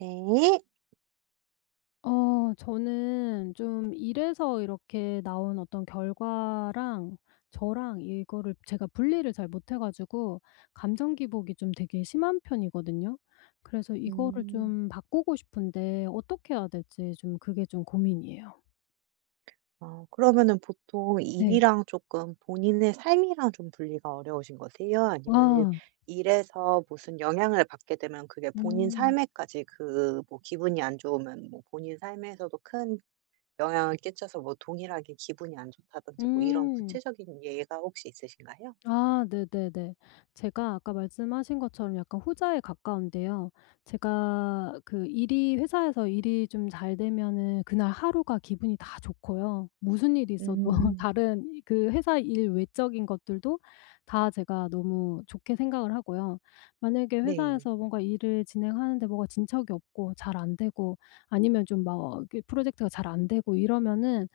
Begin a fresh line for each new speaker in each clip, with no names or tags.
네.
저는 좀 일에서 이렇게 나온 어떤 결과랑 저랑 이거를 제가 분리를 잘 못해 가지고 감정 기복이 좀 되게 심한 편이거든요. 그래서 이거를
음.
좀 바꾸고 싶은데 어떻게 해야 될지 좀 그게 좀 고민이에요.
그러면은 보통
네.
일이랑 조금 본인의 삶이랑 좀 분리가 어려우신 거세요? 아니면은
아.
일에서 무슨 영향을 받게 되면 그게 본인
음.
삶에까지 그 뭐 기분이 안 좋으면 뭐 본인 삶에서도 큰 영향을 끼쳐서 뭐 동일하게 기분이 안 좋다든지 뭐 이런
음.
구체적인 예가 혹시 있으신가요?
아 네네네. 제가 아까 말씀하신 것처럼 약간 후자에 가까운데요. 제가 그 일이 회사에서 일이 좀 잘 되면은 그날 하루가 기분이 다 좋고요. 무슨 일이 있어도
음.
다른 그 회사 일 외적인 것들도 다 제가 너무 좋게 생각을 하고요. 만약에
네.
회사에서 뭔가 일을 진행하는데 뭐가 진척이 없고 잘 안 되고 아니면 좀 막 프로젝트가 잘 안 되고 이러면은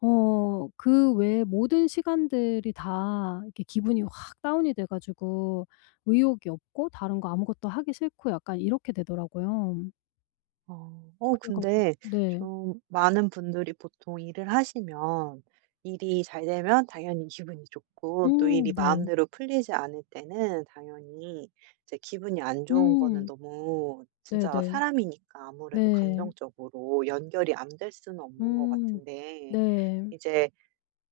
그 외에 모든 시간들이 다 이렇게 기분이 확 다운이 돼 가지고 의욕이 없고 다른 거 아무것도 하기 싫고 약간 이렇게 되더라고요.
어.
그래 가지고
근데
네.
좀 많은 분들이 보통 일을 하시면 일이 잘 되면 당연히 기분이 좋고 또 일이
네.
마음대로 풀리지 않을 때는 당연히 이제 기분이 안 좋은 거는
음
너무
네네.
진짜 사람이니까
네.
아무래도
네.
감정적으로 연결이 안 될 수는 없는 것
음.
같은데
네.
이제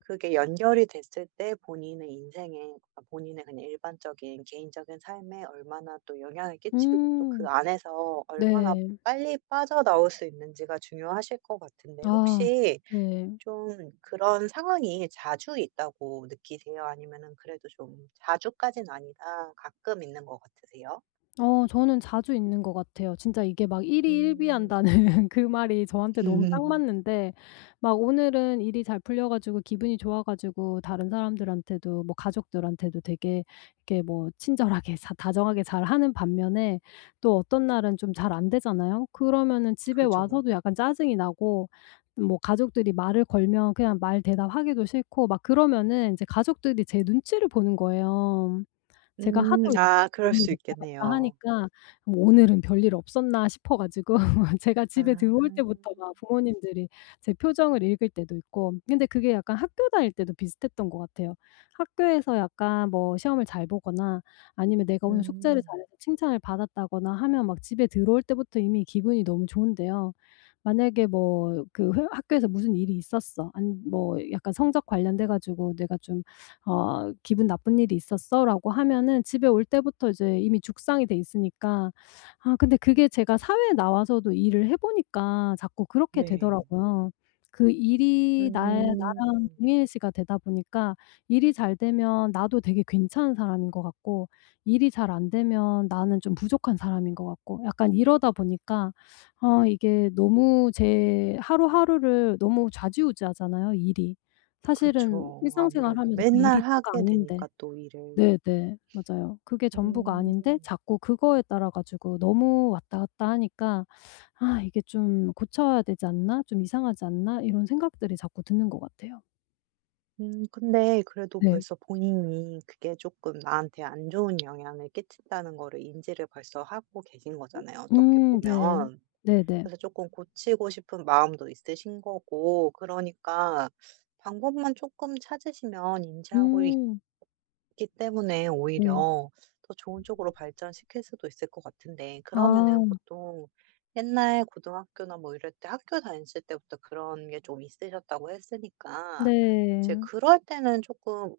그게 연결이 됐을 때 본인의 인생에 아 본인의 그냥 일반적인 개인적인 삶에 얼마나 또 영향을 끼치고 또 그
음.
안에서 얼마나
네.
빨리 빠져나올 수 있는지가 중요하실 것 같은데,
아
혹시
네.
좀 그런 상황이 자주 있다고 느끼세요? 아니면은 그래도 좀 자주까진 아니다 가끔 있는 것 같으세요?
저는 자주 있는 것 같아요. 진짜 이게 막
음.
일희일비한다는 그 말이 저한테 너무 딱 맞는데 막 오늘은 일이 잘 풀려 가지고 기분이 좋아 가지고 다른 사람들한테도 뭐 가족들한테도 되게 이렇게 뭐 친절하게 자 다정하게 잘하는 반면에 또 어떤 날은 좀 잘 안 되잖아요. 그러면은 집에
그죠.
와서도 약간 짜증이 나고 뭐 가족들이 말을 걸면 그냥 말 대답하기도 싫고 막 그러면은 이제 가족들이 제 눈치를 보는 거예요. 제가
음.
하도
아 그럴
몸
수
왔다 갔다
있겠네요.
하니까 '오늘은 별일 없었나.' 싶어 가지고 제가 집에 들어올
아.
때부터가 부모님들이 제 표정을 읽을 때도 있고 근데 그게 약간 학교 다닐 때도 비슷했던 것 같아요. 학교에서 약간 뭐 시험을 잘 보거나 아니면 내가 오늘 숙제를
음.
잘해서 칭찬을 받았다거나 하면 막 집에 들어올 때부터 이미 기분이 너무 좋은데요. 만약에 뭐 그 회 학교에서 무슨 일이 있었어. 아니 뭐 약간 성적 관련돼 가지고 내가 좀 "기분 나쁜 일이 있었어."라고 하면은 집에 올 때부터 이제 이미 죽상이 돼 있으니까 아 근데 그게 제가 사회에 나와서도 일을 해 보니까 자꾸 그렇게
네.
되더라고요. 그 일이 나의
음.
나랑 동일시가 되다 보니까 일이 잘 되면 나도 되게 괜찮은 사람인 것 같고 일이 잘 안 되면 나는 좀 부족한 사람인 것 같고 약간 이러다 보니까 이게 너무 제 하루하루를 너무 좌지우지하잖아요, 일이. 사실은
그쵸,
일상생활
아무래도
하면서 그
맨날
일이 다가
하게
아닌데
되니까 또 일을.
네네. 맞아요. 그게 전부가 아닌데
음.
자꾸 그거에 따라 가지고 너무 왔다 갔다 하니까 '아 이게 좀 고쳐야 되지 않나? 좀 이상하지 않나?' 이런 생각들이 자꾸 드는 것 같아요.
근데 그래도
네.
벌써 본인이 그게 조금 나한테 안 좋은 영향을 끼친다는 거를 인지를 벌써 하고 계신 거잖아요, 어떻게
네.
보면.
네네.
그래서 조금 고치고 싶은 마음도 있으신 거고, 그러니까 방법만 조금 찾으시면 인지하고 있
음
기 때문에
네.
오히려 더 좋은 쪽으로 발전시킬 수도 있을 것 같은데, 그러면은
아
보통 옛날 고등학교나 뭐 이럴 때 학교 다니실 때부터 그런 게 좀 있으셨다고 했으니까 이제
네.
그럴 때는 조금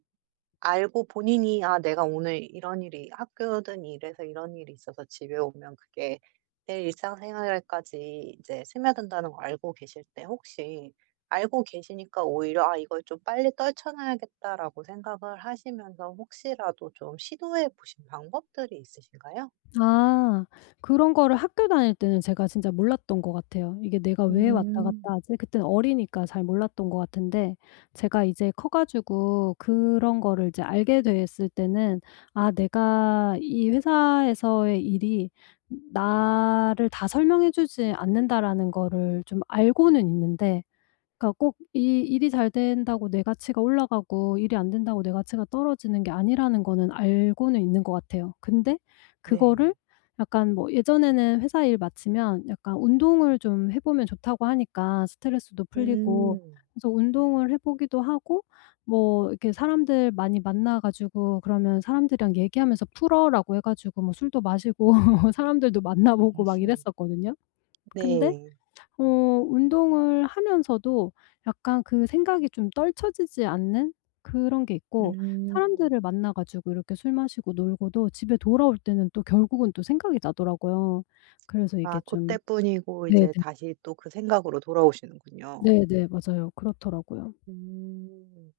알고 본인이 '아 내가 오늘 이런 일이 학교든 일에서 이런 일이 있어서 집에 오면 그게 내 일상생활까지 이제 스며든다는 걸 알고 계실 때, 혹시 알고 계시니까 오히려 '아 이걸 좀 빨리 떨쳐놔야겠다.'라고 생각을 하시면서 혹시라도 좀 시도해 보신 방법들이 있으신가요?
아. 그런 거를 학교 다닐 때는 제가 진짜 몰랐던 것 같아요. 이게 내가 왜 왔다 갔다
음.
하지? 그땐 어리니까 잘 몰랐던 것 같은데 제가 이제 커 가지고 그런 거를 이제 알게 됐을 때는 '아 내가 이 회사에서의 일이 나를 다 설명해 주지 않는다.'라는 거를 좀 알고는 있는데 그러니까 꼭 이 일이 잘 된다고 내 가치가 올라가고 일이 안 된다고 내 가치가 떨어지는 게 아니라는 거는 알고는 있는 것 같아요. 근데
네.
그거를 약간 뭐 예전에는 회사 일 마치면 약간 운동을 좀 해 보면 좋다고 하니까 스트레스도 풀리고
음.
그래서 운동을 해 보기도 하고 뭐 이렇게 사람들 많이 만나 가지고 그러면 사람들이랑 얘기하면서 "풀어."라고 해 가지고 뭐 술도 마시고 사람들도 만나 보고 막 이랬었거든요. 근데
네.
운동을 하면서도 약간 그 생각이 좀 떨쳐지지 않는 그런 게 있고
음.
사람들을 만나 가지고 이렇게 술 마시고 놀고도 집에 돌아올 때는 또 결국은 또 생각이 나더라고요. 그래서
아
이게
그때
좀
뿐이고
네네.
이제 다시 또 그 생각으로 돌아오시는군요.
네네. 맞아요. 그렇더라고요.
음.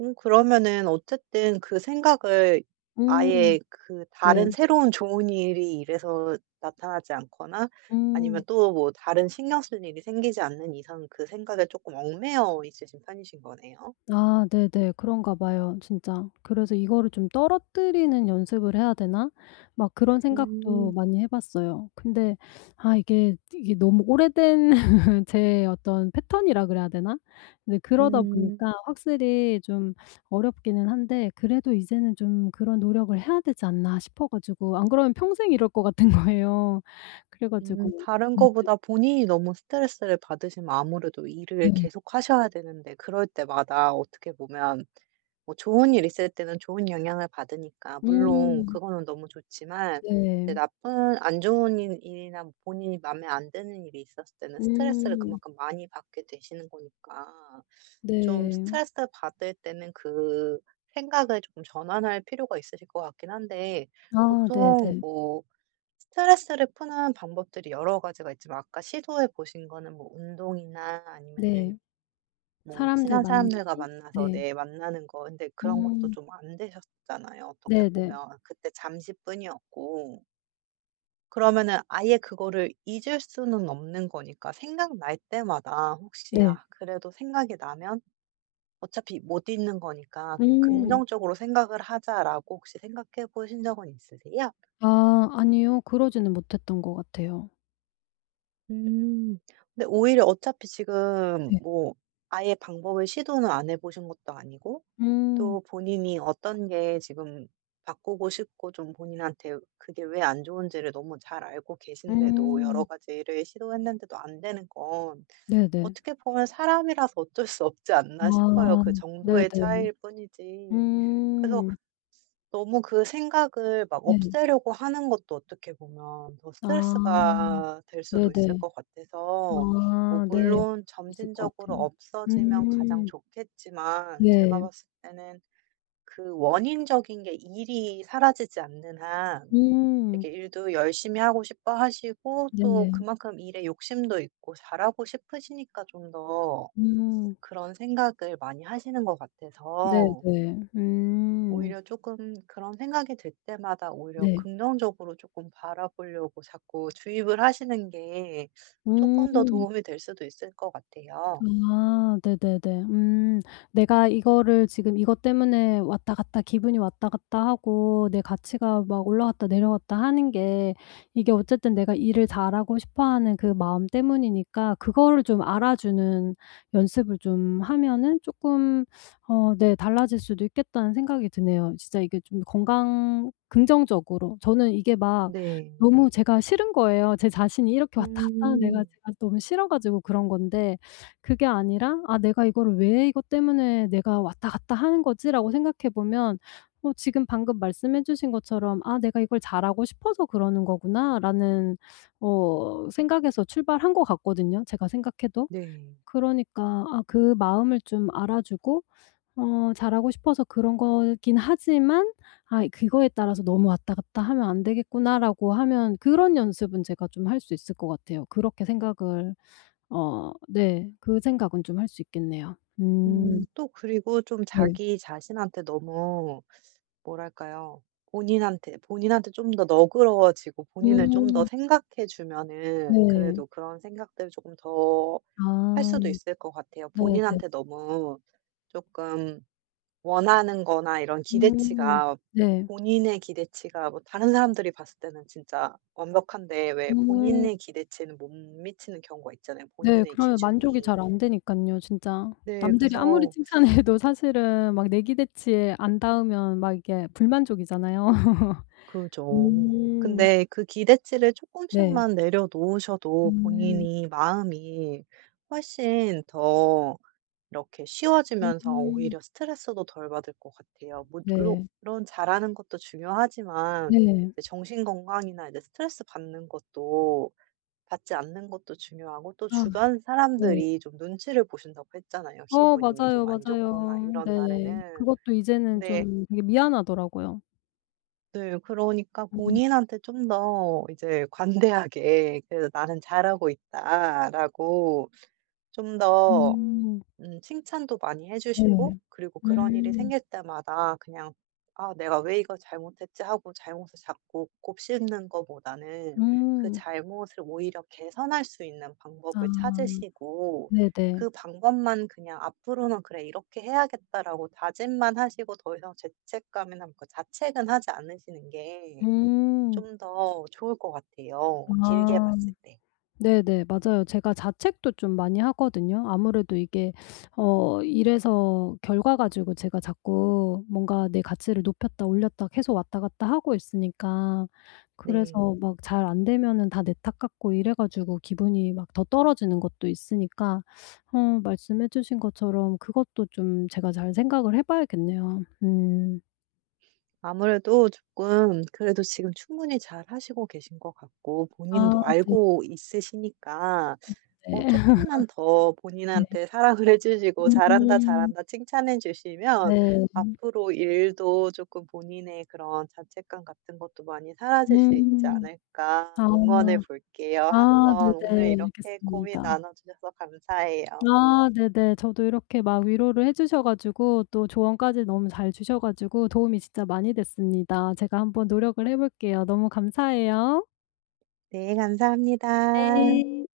그러면은 어쨌든 그 생각을
음.
아예 그
네.
다른 새로운 좋은 일이 일래서 나타나지 않거나 아니면
음.
또 뭐 다른 신경 쓸 일이 생기지 않는 이상 그 생각에 조금 얽매여 있으신 편이신 거네요?
아 네네. 그런가 봐요 진짜. 그래서 '이거를 좀 떨어뜨리는 연습을 해야 되나?' 막 그런 생각도
음.
많이 해 봤어요. 근데 아 이게 너무 오래된 제 어떤 패턴이라 그래야 되나? 근데 그러다 보니까
음.
확실히 좀 어렵기는 한데 그래도 이제는 좀 그런 노력을 해야 되지 않나 싶어 가지고 안 그러면 평생 이럴 것 같은 거예요. 그래 가지고
다른
네네
거보다 본인이 너무 스트레스를 받으시면 아무래도 일을
네.
계속 하셔야 되는데, 그럴 때마다 어떻게 보면 뭐 좋은 일 있을 때는 좋은 영향을 받으니까 물론
음.
그거는 너무 좋지만 이제
네.
나쁜 안 좋은 일 일이나 뭐 본인이 마음에 안 드는 일이 있었을 때는 스트레스를
음.
그만큼 많이 받게 되시는 거니까 좀
네.
스트레스 받을 때는 그 생각을 조금 전환할 필요가 있으실 것 같긴 한데,
아
보통
네네.
뭐 스트레스를 푸는 방법들이 여러 가지가 있지만 아까 시도해 보신 거는 뭐 운동이나 아니면은
네.
뭐
사람들
친한
만나기.
사람들과 만나서
네.
내 만나는 거, 근데 그런 것도
음.
좀 안 되셨잖아요. 어떻게
네네.
보면 그때 잠시뿐이었고. 그러면은 아예 그거를 잊을 수는 없는 거니까 생각날 때마다 혹시
네.
아 그래도 생각이 나면 어차피 못 잊는 거니까 그냥
음.
긍정적으로 생각을 하자라고 혹시 생각해 보신 적은 있으세요?
아 아니요. 그러지는 못했던 것 같아요.
음. 근데 오히려 어차피 지금
네.
뭐 아예 방법을 시도는 안 해 보신 것도 아니고
음.
또 본인이 어떤 게 지금 바꾸고 싶고 좀 본인한테 그게 왜 안 좋은지를 너무 잘 알고 계신데도 여러
음.
가지를 시도했는데도 안 되는 건
네네.
어떻게 보면 사람이라서 어쩔 수 없지 않나 싶어요.
아.
그 정도의
네네.
차이일 뿐이지. 그래서
음.
너무 그 생각을 막
네.
없애려고 하는 것도 어떻게 보면 더
아.
스트레스가 될 수도 있을
네네.
것 같아서, 뭐
아 네. 그럴
물론
수 있을 것
점진적으로
같아요.
없어지면 가장
음.
좋겠지만 제가
네.
봤을 때는 그 원인적인 게 일이 사라지지 않는 한,
음.
되게 일도 열심히 하고 싶어 하시고 또
네.
그만큼 일에 욕심도 있고 잘하고 싶으시니까 좀 더
음.
그런 생각을 많이 하시는 것 같아서
네네. 음.
오히려 조금 그런 생각이 들 때마다 오히려
네.
긍정적으로 조금 바라보려고 자꾸 주입을 하시는 게 조금 더
음.
도움이 될 수도 있을 것 같아요.
아 네네네. 음. '내가 이거를 지금 이것 때문에 왔다 갔다 기분이 왔다 갔다 하고 내 가치가 막 올라갔다 내려갔다 하는 게 이게 어쨌든 내가 일을 잘하고 싶어 하는 그 마음 때문이니까 그거를 좀 알아주는 연습을 좀 하면은 쪼끔 네 달라질 수도 있겠다.'는 생각이 드네요. 진짜 이게 좀 건강 긍정적으로. 저는 이게 막
네.
너무 제가 싫은 거예요. 제 자신이 이렇게 왔다 갔다 하는 내가
음.
제가 너무 싫어 가지고 그런 건데 그게 아니라 '아 내가 이거를 왜 이것 때문에 내가 왔다 갔다 하는 거지?'라고 생각해 보면 지금 방금 말씀해 주신 것처럼 '아 내가 이걸 잘하고 싶어서 그러는 거구나.'라는 생각에서 출발한 것 같거든요, 제가 생각해도.
네.
그러니까 아 그 마음을 좀 알아주고 잘하고 싶어서 그런 거긴 하지만 '아 그거에 따라서 너무 왔다 갔다 하면 안 되겠구나.'라고 하면 그런 연습은 제가 좀 할 수 있을 것 같아요. 그렇게 생각을 네. 그 생각은 좀 할 수 있겠네요.
또 그리고 좀
네.
자기 자신한테 너무 뭐랄까요? 본인한테, 본인한테 좀 더 너그러워지고 본인을 좀 더
음
생각해 주면은
네.
그래도 그런 생각들을 조금 더 할
아
수도 있을 것 같아요.
네네.
본인한테 너무 조금 원하는 거나 이런
음
기대치가
네.
본인의 기대치가 뭐 다른 사람들이 봤을 때는 진짜 완벽한데 왜
음
본인의 기대치에는 못 미치는 경우가 있잖아요,
네.
본인의
그러면 만족이
기준이.
잘 안 되니깐요 진짜.
네
남들이 아무리
그래서
칭찬해도 사실은 막 내 기대치에 안 닿으면 막 이게 불만족이잖아요.
그죠.
음
근데 그 기대치를 조금씩
네.
만 내려놓으셔도
음.
본인이 마음이 훨씬 더 이렇게 쉬워지면서
음
오히려 스트레스도 덜 받을 것 같아요. 물론
네.
물론 잘하는 것도 중요하지만
네.
이제 정신 건강이나 이제 스트레스 받는 것도 받지 않는 것도 중요하고, 또
아
주변
네.
사람들이 좀 눈치를 보신다고 했잖아요, 기분이
맞아요,
좀 안
맞아요.
좋거나 이런
네.
날에는.
그것도 이제는
근데
좀 되게 미안하더라고요.
네 그러니까
음.
본인한테 좀 더 이제 관대하게, '그래서 나는 잘하고 있다.'라고 좀더
음.
칭찬도 많이 해 주시고,
네.
그리고 그런 일이
음.
생길 때마다 그냥 '아 내가 왜 이걸 잘못했지.' 하고 잘못을 자꾸 곱씹는 거보다는 그
음.
잘못을 오히려 개선할 수 있는
아.
방법을 찾으시고
네네.
그 방법만 그냥 '앞으로는 그래 이렇게 해야겠다.'라고 다짐만 하시고 더 이상 죄책감이나 뭐 그 자책은 하지 않으시는 게
음.
좀 더 좋을 것 같아요, 길게
아.
봤을 때.
네네. 맞아요. 제가 자책도 좀 많이 하거든요. 아무래도 이게 일에서 결과 가지고 제가 자꾸 뭔가 내 가치를 높였다 올렸다 계속 왔다 갔다 하고 있으니까
네.
그래서 막 잘 안 되면은 다 내 탓 같고 이래 가지고 기분이 막 더 떨어지는 것도 있으니까 말씀해 주신 것처럼 그것도 좀 제가 잘 생각을 해 봐야겠네요. 음.
아무래도 조금 그래도 지금 충분히 잘 하시고 계신 것 같고
아
본인도
네네.
알고 있으시니까 어 금만 더
네.
본인한테 사랑을 해 주시고 "잘한다,
음.
잘한다." 칭찬해 주시면
네.
앞으로 일도 조금 본인의 그런 자책감 같은 것도 많이 사라질 수 있지
음. 아.
않을까 응원해 볼게요.
아
한번 오늘
네네.
이렇게 고민
알겠습니다.
나눠 주셔서 감사해요.
아 네네. 저도 이렇게 막 위로를 해 주셔 가지고 또 조언까지 너무 잘 주셔 가지고 도움이 진짜 많이 됐습니다. 제가 한번 노력을 해 볼게요. 너무 감사해요.
네, 감사합니다.
네.